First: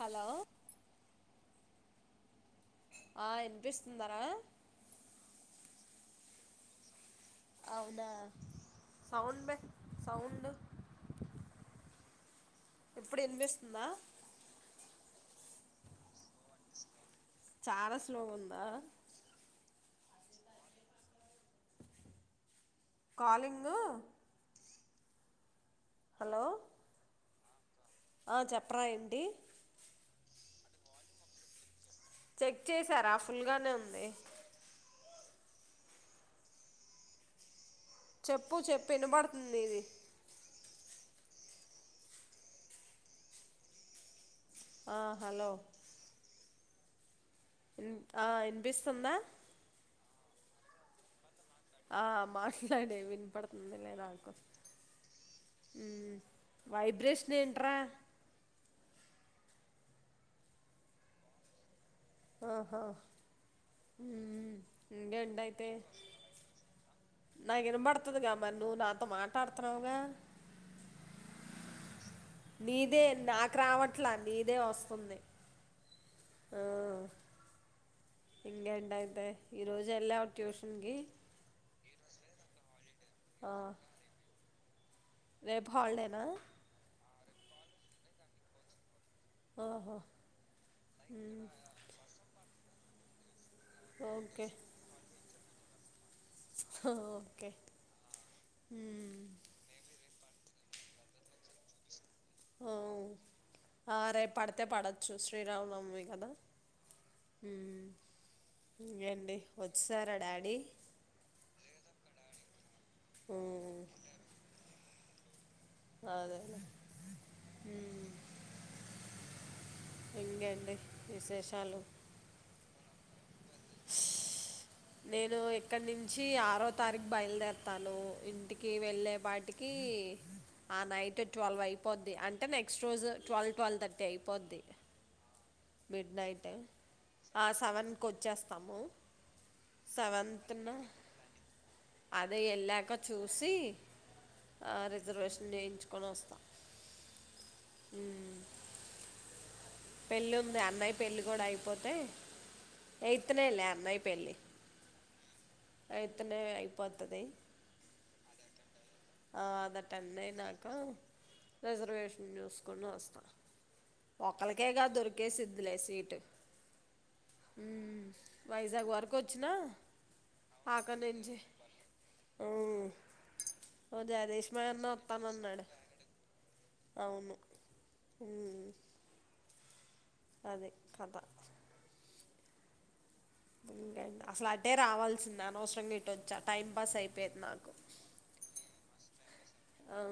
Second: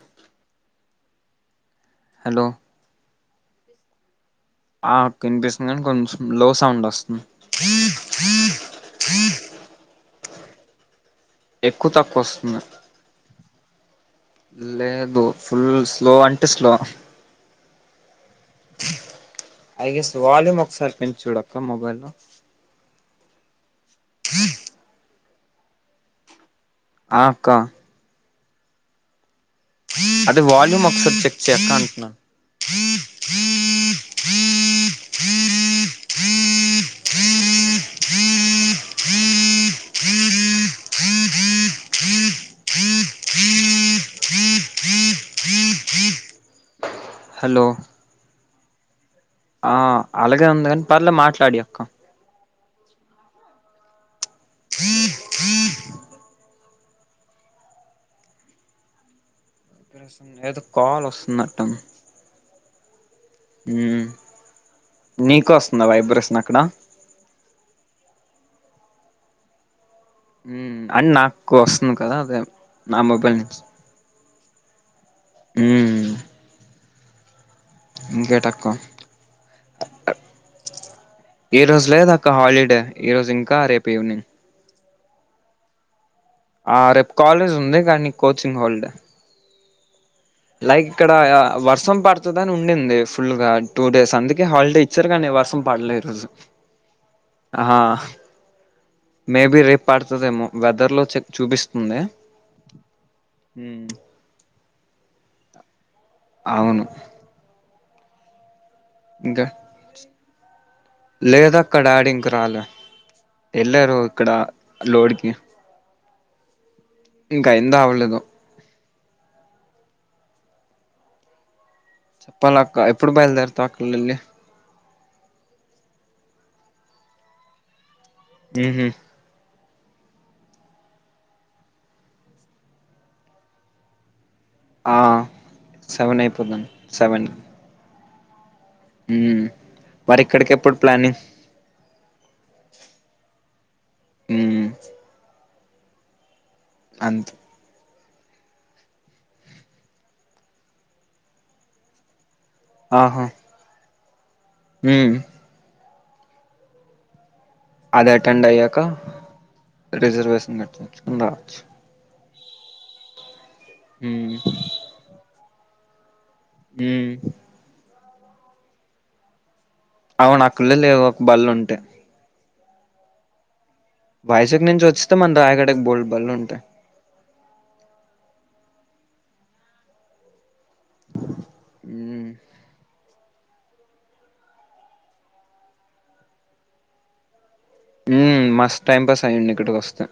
Hello hello ఆ వినిపిస్తుందారా ఆ కినిపిస్తుంది కానీ కొంచెం లో సౌండ్ వస్తుంది అవుదా సౌండ్ బ సౌండ్ ఎక్కువ తక్కువ వస్తుంది వా లేదు ఫుల్ స్లో అంటే స్లో చాలా స్లో ఉందా ఐ గెస్ వాల్యూమ్ ఒకసారి పెంచి చూడక్క మొబైల్ లో కాలింగ్ హ హలో ఆక ఆ చెప్పరా ఏడి అదే వాల్యూమ్ ఒకసారి చెక్ చేయక చెక్ చేసారా ఫుల్గానే ఉంది చెప్పు చెప్పు వినబడుతుంది ఇది ఆ హలో హలో పిస్తుంద ఆ అలాగే ఉంది కాని పర్లే మాట్లా ఆ మా సడే వినపడుతుంది లే నాకోం హ వైబ్రేషన్ ఏంట్రా ఏదో కాల్ వస్తున్నట్టు ఆహా ఉమ్ నీకోస్తుందా వైబ్రేషన్ అక్కడ నాకు వినబడుతుందిగా మరి నువ్వు నాతో మాట్డుతున్నావుగా ఉమ్ అని నాకు వస్తుంది కదా అదే నా నీదే మొబైల్ నాకు నుంచి రావట్లా నీదే వస్తుంది ఉమ్ ఆ ఇంకేటక్క ఇంగే ఇంటయితే ఈ రోజు ఎలవా ట్యూషన్కి క హాలిడే ఈ రోజు ఆ, ఇంకా రేపు ఈవినింగ్ రేపు హల్డేనా ఆ రేపు కాలేజ్ ఉంది కానీ కోచింగ్ హాల్డ్ ఆహా లైక్ ఇక్కడ వర్షం పడుతుందని ఉం నింది ఫుల్గా టూ డేస్ అందుకే ఓకే హాలిడే ఇచ్చారు గానీ వర్షం పడలేదు ఓకే ఉమ్, మే బి రేపు పడ్ వస్తదేమో వెదర్ లో చె చూపిస్తుంది ఓ ఉమ్, ఆరే పడ తే పడొచ్చు శ్రీరామ్ నవమి కద అవును ఇకేండి వచ్చసరా డాడ్ డీ లేదా అక్క డాడి ఇంక రాలే ఉమ్, ఎల్లారు ఇక్కడ లోడ్కి అదే అదె ఇంకా అయిందో అవ్వలేదొ ఇంగేండి విసేషాలు? చెప్పాలక్క. ఎప్పుడు బయలుదేర్ తా అక్కలెల్లి? నేను ఇక్కడ నుంచి ఆరో తారీఖు బయలుదేరతాను. ఇంటికి ఉహు వెళ్లేపాటిక్ కీ, ఆ నైట్ ట్వెల్వ్ అయిపోద్ది. అంటే, నెక్స్ట్ రోజు ట్వెల్ ట్వల్థర్టీ అయిప్ పొద్ది. ఆ మిడ్ సెవెన్ నైట్. అయిపోతుంది ఆ సవన్ కొచ్చేస్తాము. మ్మ్ మరి ఇక్కడికి ఎప్పుడు ప్లానింగ్? అదె ఎళ్ళాక చూసి, ఉమ్, ఆ రిజర్వేష నేయించుకొని వస్తా. అంతే. మ్మ్ పెళ్లి ఉంది. అన్నయ్య పెళ్లి కూడా అయిపోతే, ఎయిత్ నె లే అన్నయ్ పెళ్లి మ్ ఎయిత్ నె అయిపోతది అది అటెండ్ అయ్యాక ఆ అది అటెన్ రిజర్వేషన్ అయినాక కట్టించుకుని రావచ్చు రిజర్వేషన్ మ్ చూసుకొని వస్తా. ఉమ్ ఒకలికేగా దొరికేసిద్ దిలే సీటు. మ్ వైజాగ్ వరకు వచ్చినా, అవును. అక్కళ అక్కడి లేవు ఒక నుంచి బళ్ళుంటే. "ఉమ్, ఓ జగదీశ్మా వయజాగ్ నుంచి అన్న వచ్చేతే మన వస్తానన్నాడు రాయగడకి బోలెడ్ బల్లుంటాయి. మ్ అది కథ. మ్ ఇంకేంటి, అసలు అటే రావాల్సింది. అనవసరంగా ఇట్టొచ్చా. టైం పాస్ అయిపోయేది నాకు. మ్. మస్త్ టైమ్ పాస్. తయిండు. ఇక్కడికి ఆ, ఒస్తే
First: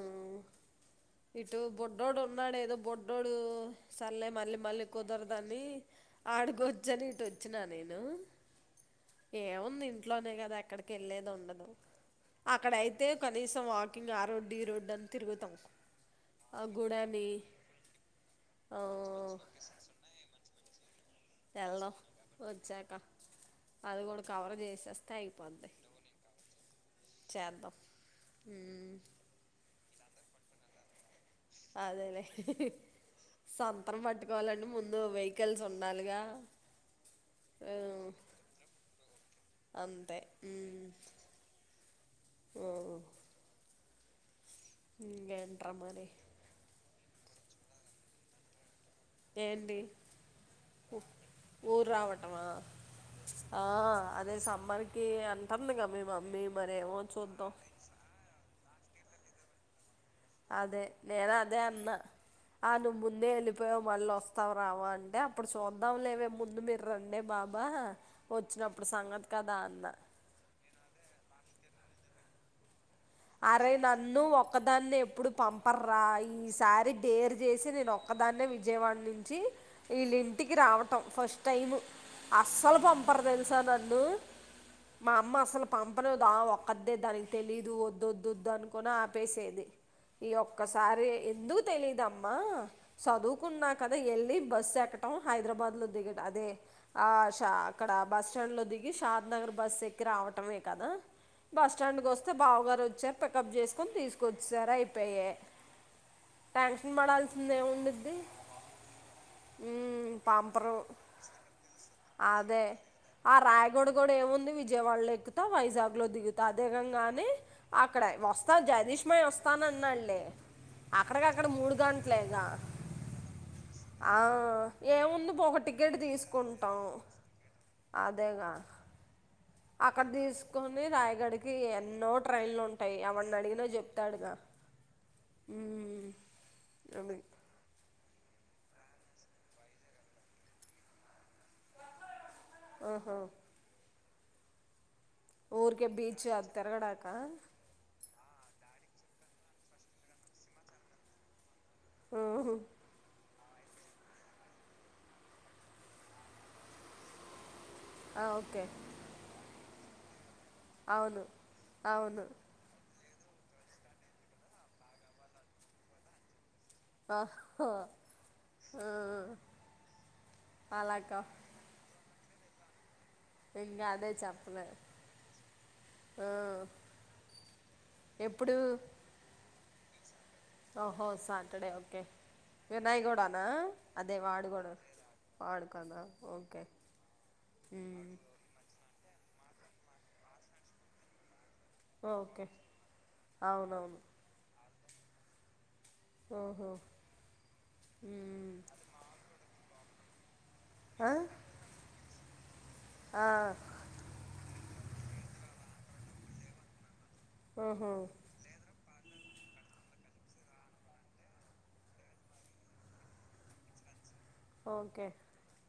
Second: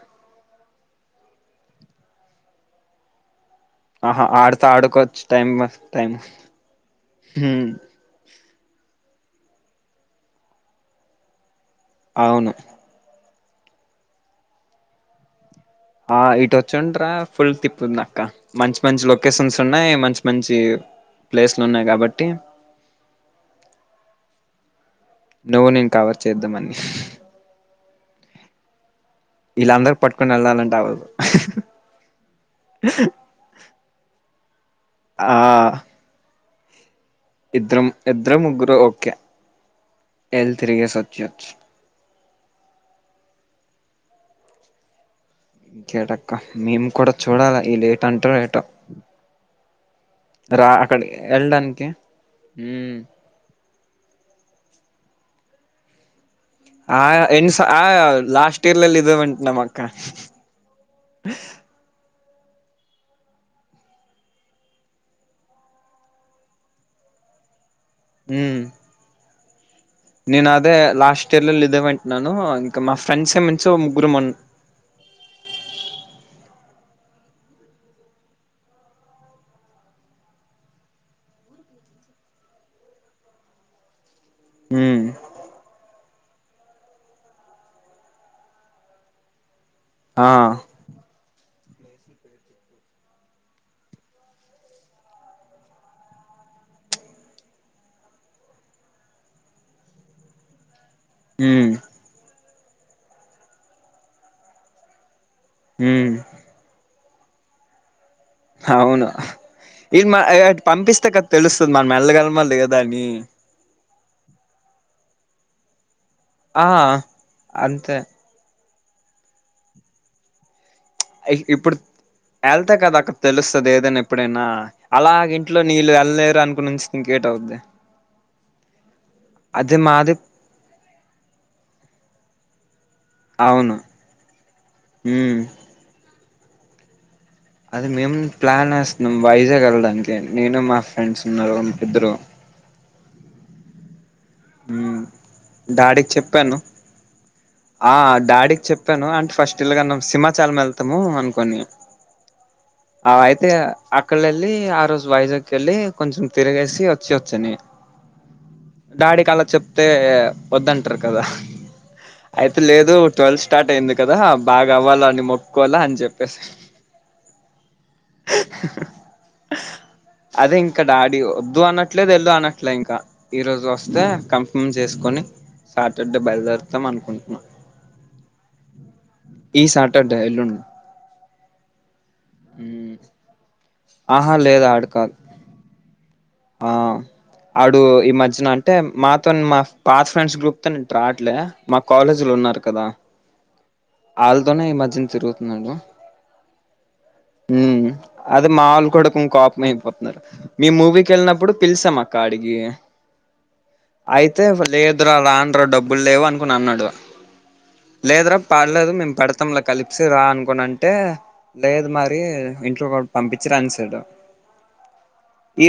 ఇటు బుడ్డోడున్నాడు ఏదో బొడ్డోడు. ఆహా సల్లే మళ్ళీ ఆడితే మళ్ళీ ఆడుకోవచ్చు టైం కుదరదని పాస్ టైం ఆడుకోవచ్చ అని ఇటు వచ్చినా ఉమ్ నేను ఏముంది ఇంట్లోనే కదా ఎక్కడికి వెళ్ళలేది ఉండదు అవును అక్కడయితే కనీసం వాకింగ్ ఆరోగ్య డి రోడ్ అని తిరుగుతాం ఆ ఇటు వచ్చింటరా ఫుల్ తిప్పుంది అక్క ఆ మంచి మంచి లొకేషన్స్ ఉన్నాయి మంచి మంచి ప్లేస్లు ఉన్నాయి వెల్లం కాబట్టి వచ్చక అది కూడా కవర్ చేసేస్త నువ్వు నేను కవర్ చేద్దామ అని చద అందరుూ పట్టుకుని వెళ్ళాలంటేవ్వదు అదేలే స్ొంతం పటి కావాలం ముందు ఎందుో వెహికల్స్ ఉండాలిగా ఆ ఇద్ద్రం ఇద్దరు ముగ్గురు ఓకే అంతే ఎల్ ఉమ్ తిరిగి సొచ్చి వచ్చి ఓ హ కడక్క మేము కూడాడ చూడాలా ఈ లేట్ అంటారు ఏటో ఏంటి రా అక్కడ ఊరు వెళ్ళడానికి రావటమా హ ఆ అదే సమ్మర్ కి అంటుంది కద మే మమ్మీ మరేమో ఆ ఎన్ చూద్దాం ఆ లాస్ట్ పట్టిర్లల్ ఇదవ ఉంటు నమ్మక్క అదే నేను అదే అన్న ఆ నువ్వు ముందే వెళ్ళిపోయావు మళ్ళీ వస్తావు రావా అంటే అప్పుడు చూద్దాం లేవే ముందు మీరు రండే బాబా ఉమ్ వచ్చినప్పుడు సంగ కదా అన్న నేను అదే లాస్ట్ ఇయర్ల్ ఇదేవంంట నను అంత అరే నన్ను ఒక్కదాన్ని ఎప్పుడు పంపర్రా ఈసారి దేరు చేసి నేను ఒక్కదాన్న విజయవాడ నుంచి వీళ్ళ ఇంటికి రావట ఫస్ట్ టైం అసలు పంపరు తెలుసా నన్ను ఉమ్ మా అమ్ అసలు పంపదా ఒకద్దే దా తెలీదు వ దొద్దుద్దు అనుకుని ఆపేసేది ఆ ఈ ఒక్కసారి ఎందుకు తెలీదుమ్మా చదువుకున్నా కదా వెళ్ళి ఉమ్ ి అి క వచ్చారు పికప్ చేసుకొని తీసుకొచ్చు సారు అయిపోయ ఉమ్ ట్యాషన్ మడ [unintelligible] ఉండుద్ది అవును ఇ మ పంపరు పంపిస్తే కదా తెలుస్తుంది మన మెల్లగలమా అదే లేదా అని ఆ రాయగడ కూడా ఏముంది విజయవాడలో ఎక్కుతా వైజాగ్ లో దిగుతా ఆ అదేగంగాని అంతే ఆక్కడయి వస్త జ నీష్మయ్ వస్తానన్నాడ్లే అక్కడిక అక్కడ మూడు ఇప్పుడు గంటలేగా వెళ్తే కదా అక్కడ తెలుస్తది ఏదైనా ఆ ఎప్పుడైనా అలాగ ఏముంది ఇంట్లో ఒక నీళ్ళు టికెట్ వెళ్ళలేరు అనుకుని తీసుకుంటాం ఉంచితే ఇంకేట అవుద్ది అదేగా అదే అక్కడ మాది దీసుకొని రాయగడికి ఎన్నో ట్రైల్ లో టయ్ ఎవన్న అడిగినా అవును చెప్తాడుగా ఉమ్ హ్మ్ అది అది మేము ప్లాన్ వేస్తున్నాం వైజాగ్ వెళ్ళడానికి నేను మా ఫ్రెండ్స్ ఉన్నారు మా ఇద్దరు ఆహా. హ్మ్ ఊరికే బీచ్ అది తిరగడాక ఆ డాడీకి చెప్పాను అంటే ఫస్ట్ ఇల్లగన్నాం సిమ్మాచలం వెళ్తాము అనుకోని ఆ అయితే అక్కలెళ్ళి ఆ రోజు వైజాగ్ కెళ్ళి కొంచెం తిరగేసి వచ్చి వచ్చని ఆ ఓకే తే వద్దంటరు కదా అవును అవును లేదు ట్వెల్వ్ స్టార్ట్ అయింది కదా బాగా అవ్వాల అని మొక్కకోలా అని చెప్పేసి ఓహో ఆ అదే ఇంకా డాడీ అలాగా వద్దు అనట్లేదు వెళ్ళు అన అట్లా ఇంకా ఈ రోజు ఇంకా వస్తే అదే చెప్పలే కన్ఫర్మ్ చేసుకొని సాటర్డే ఆ బయలుదేరుతాం అనుకుం ఎప్పుడు ఈ సాటడ్ ఓహో సా తడే ఓకే వినయ్ గూడానా అదే ఆహా వాడు లేదు గూడా ఆడు కాదు వాడుకాదా ఆ ఆడు ఈ మధ్యన అంటే మాతో మా పాత ఫ్రెండ్స్ గ్రూప్ తోనే ట్రాట్లే మా కాలేజీలో ఉన్నారు కదా అవున్ ఆల్తోనే ఈ మ తిన్ తిరుగుతున్నాడు ఓహో ఉమ్ ఉమ్ అది మాలు కూడాడుకు కోపమే నరు మీ ఆ మూవీకి వెళ్ళినప్పుడు పిలిసాం అక్క అడిగి ఆ అయితే వ లేదు వద్దు రానురా డబ్బులు లేవు అనుకొని అన్నాడు ఓహో లేదురా పర్లేదు మేము పెడ తంల కలిసి రా అనుకుని అంటే లేదు మరి ఎ ఇంట్లో వాళ్ పంపించరనేశాడు ఓకే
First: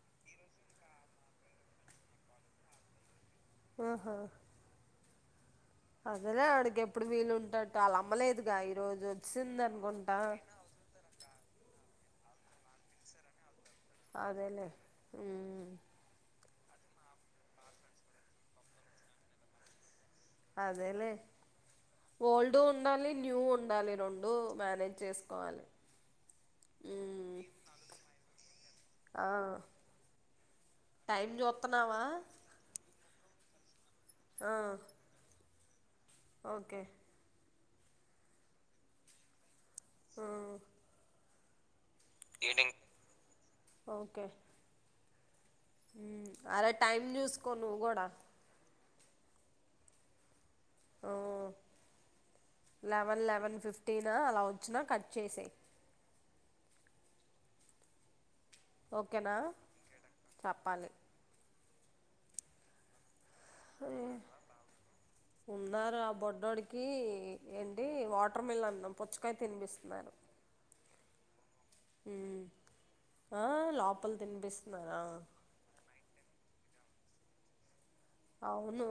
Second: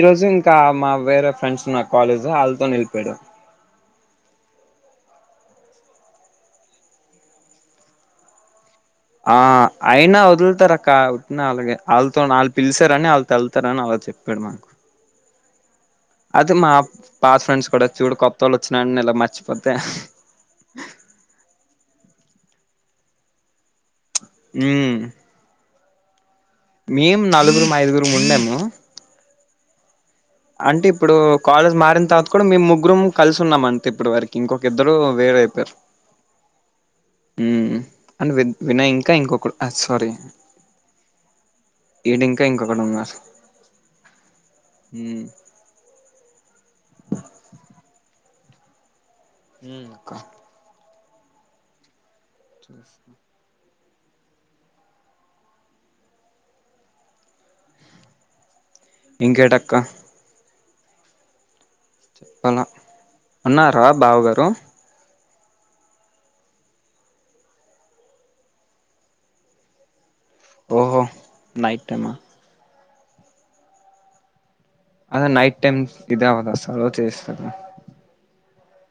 ఈ రోజు ఇంకా మా వేరే ఫ్రెండ్స్ ఉన్నారు కాలేజ్ ఆల్తోని వెళ్ళిపోయాడు ఆహా అదేలే అడికి ఎప్పుడు వీళ్ళుంటేటట్టు అలా అమ్మలేదుగా ఈరోజు ఆ వచ్చింది అనుకుంటా అయినా వదులుతారక్క అలాగే ఆల్లుతోన పిలిసారు అని ఆళ్ళతో వెల్ అదేలే ఉమ్ అతే మా పాత ఫ్రెండ్స్ కూడా చూడు కొత్తోళ్ళు వచ్చినా ఇలా మర్చిపోతే అదేలేే ఓల్డు ఉండాలి ని న్యూ ఉండాలి రొం డు మేనేజ్ చేసుకోవాలి మేము ఉమ్ నలుగురు ఐదుగురుం ఉన్నాము ఆ అంటే ఇప్పుడు టైం కాలేజ్ చూస్తున్నావా మారిన తర్వాత కూడా మేము ముగ్గురుం కలిసున్నామం తే ఇప్పుడు వరకి ఆ ఇంకొక ఇద్దరు వేర అయిపోయరు ఓకే ఉమ్ అండ్ వి వినయ్ ఇంకా ఇంకొకడు అ సారీ ఆ ఇండికా ఈవినింగ్ ఇంకొకడు ఉన్నారు ఓకే ఉమ్ ఉమ్ అరే టైం చూసుకో నువ్వు కూడా ఉమ్ అక్క ఆ లెవెన్ లెవెన్ ఫిఫ్ ట్టినా అలా వచ్చినా కట్ చేసేయ్ ఓకేనా ఇంకేటక్క చప్ పలి చెప్పల అన్నారా బావ గారు ఉన్నారా బొడ్డోడికి ఏంటి వాటర్ మిలన్ పుచ్చకాయ తినిపిస్తున్నారు ఓహో నైట్టైమ ఉమ్ ఆ లోపల్ తినిపిస్ అదే నైట్టైమ్స్ ఇదవదస్ అలా చేస్తర అవును.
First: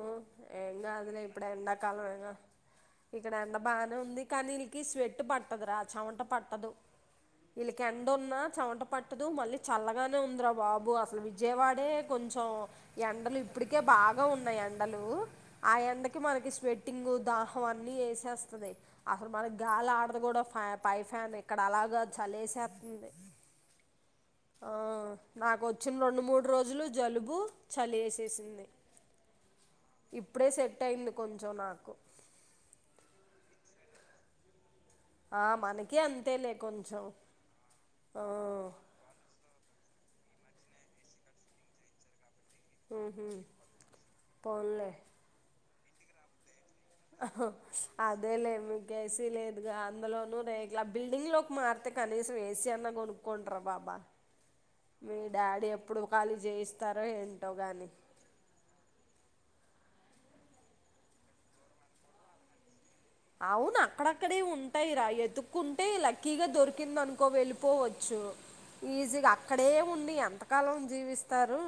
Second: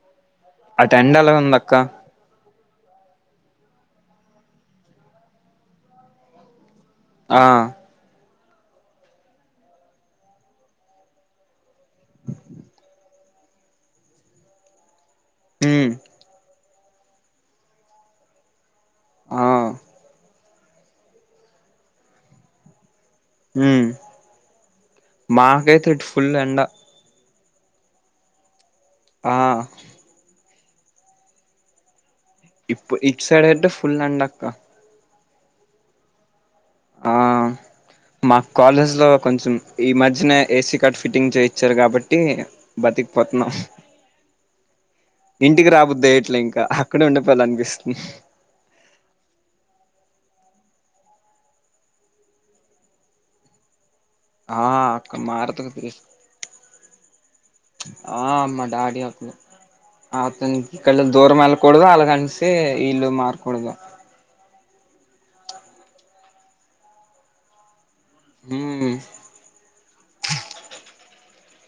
ఏంగాదులే ఎలా ఉందక్క ఇప్పుడెండాకాలమేగ ఇక్కడంత బానే ఉంది కానీ నీకి స్వెట్ పట్టద్రా చమట పట్టదు. ఆ విల్కేండున్నా చెమట పట్టదు మళ్ళీ చల్లగానే ఉంద్రా బాబు అసలు విజయవాడే కొంచెం ఎండలిప్పిటికే బాగ్ గా ఉన్నాయండలు ఉమ్ ఆయండకి మనకి స్వేట్ టింగ్ దాహం అన్ని వేసేస్తున్నాయ్ అసల్ ఆ మనకి గాలడదు కూడా పై ఫ్యాన్ ఇక్కడ అలాగాద్ చలేస్తుంది. ఉమ్ ఆ మాకైతే నాకోచ్చిన ఇటు రెండు ఫుల్ మూడు ఎండ రోజులు జలుబు చలేసేసింది. ఆ ఇప్పుడే సెట్ అయింది కొంచెం నాకు ఇప్ప్ఇట్ సైడయితే ఫుల్ ఎండక్క ఆ మనకి అంతేలే కొంచెం ఆ ఆ, మాకాలేజ్ లో కొంచెం ఈ మధ్యనే ఏసీ కట్ ఫిట్టింగ్ చేయిచ్చారు కాబట్టి మ్హూ. బతికిపోత్న్నాం. పోన్లే ఇంటికి రాబుద్ దేట్లే ఇంకా అక్కడే ఉండిపోవాలనిపిస్తుంది అదేలే మీకేసీ లేదుగా అందులోనూ అదే ఇట్ల బిల్డింగ్ లోక్మార్తె కనీసం ఏసి అన్న కొనుకొండ్రా బాబా ఆ అక్క మీ డాడీ మారుతనే తీస్ ఎప్పుడు ఖాళీ చేయిస్తారో ఏంటో కానీ ఆ మా డాడీ అక్ అతనికి ఇక్కళ్లే దూరమెల్లకుడదు అలాగనేసి వీళ్ళు మారకూడదు అవున అక్కడక్కడే ఉం టయిరా ఎతుక్కుంటే లక్కీగా దొరికిందనుకో వెళ్ళిపోవచ్ చ్చు మ్మ్ ఈజీగా అక్కడే ఉండి ఎంతకాలం జీవిస్ స్తారు.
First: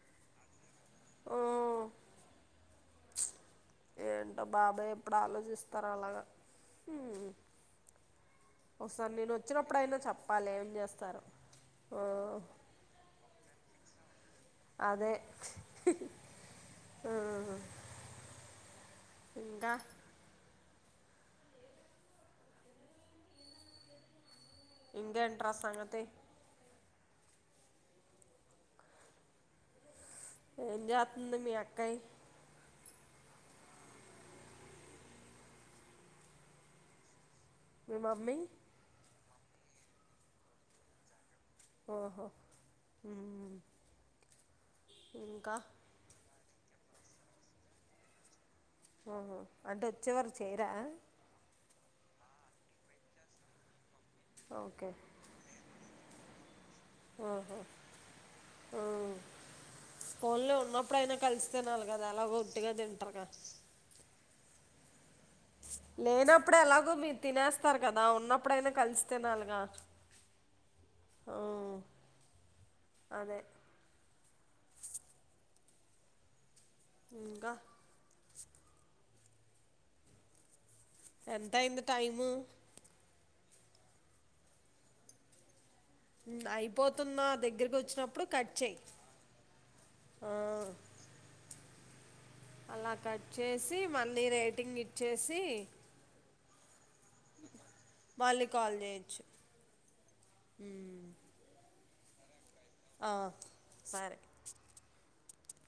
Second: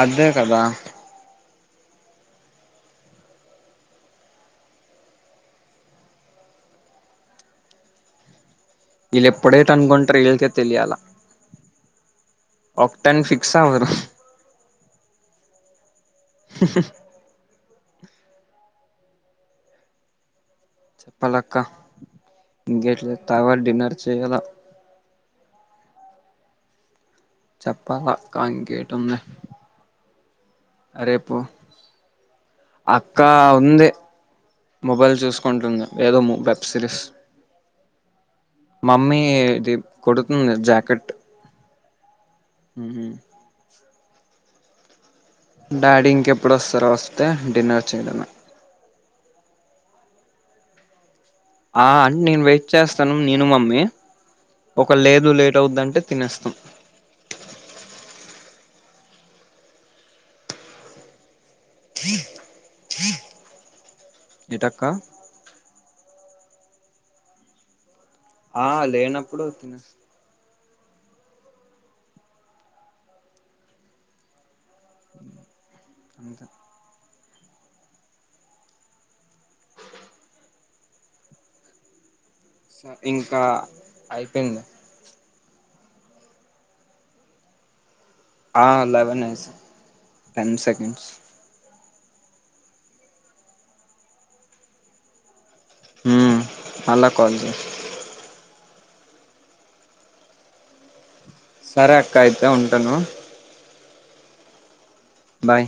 అద్దే కదా యూ ఉచ్ ఏంటో బాబాయ్ ఎప్పుడు ఆలోచిస్తారు అలాగా హు ఇల్లు ఎప్పుడు ఏటి అనుకుంటారో ఇళ్ళకే తెలియాలా చేస్తారు ఆ, అప్టానికి ఫిక్స్ అవ్వరు హూ అదే హు ఇంకా చెప్పాలా అక్క ఇంకేంటి తరువాత డిన్నర్ చెయ్యాలా ఇంకేంటి రా సంగతి చెప్పాల అక్క ఇంకేటి ఉంది ఎం చేస్తాంది మీ అక్క యి అక్క ఉంది మొబైల్ చూసుకుంటుంది ఏదో వెబ్ సిరీస్ మీ మమ్మీ ఏ ది కొడుతుంది జాకెట్ ఓహో ఉహు ఉమ్, ఇంకా డాడి ఇంకే ఎప్ ఎప్పుడో వస్తారో వస్తే డిన్నర్ చెయ్యడమే ఓహో అంటే వచ్చేవారుకు చెయ్యరా ఆ అంటే నేను వెయిట్ చేస్తాను నేను మమ్మీ ఓకే ఒక్క లేదు లేట్ అవుతుందంటే తినేస్తాం ఉ పోన్లే ఉన్నప్పుడైనా కలిసి తినాలా కదా ఎలాగో ఉట్టి గా తిన్ టర్రగానస్ ఏటి అక్క ఇప్పుడు ఎలాగో మీరు తినేస్తారు కదా ఆ ఉన్నప్పుడైనా కలిసి లేనప్పుడు తినాలిగా తినేస్తాం ఆ అదే అంతే ఇంకా ఎంత అయ్యింది టైము సరే ఇంకా అయిపోయింది ప్చ్ అయిపోతున్నా దగ్గరకి వచ్చినప్ ఆ లెవెన్ ఎస్ ఆ టెన్ సెకండ్స్ అలా కట్ చేసి మళ్లీ రేటింగ్ ఇచ్చేసి హ్మ్మ్ అలా కొంచెం మళ్ళీ కాల్ చెయ్యొచ్చు ఊ సరే అక్క అయి తా ఉంటాను సరే బాయ్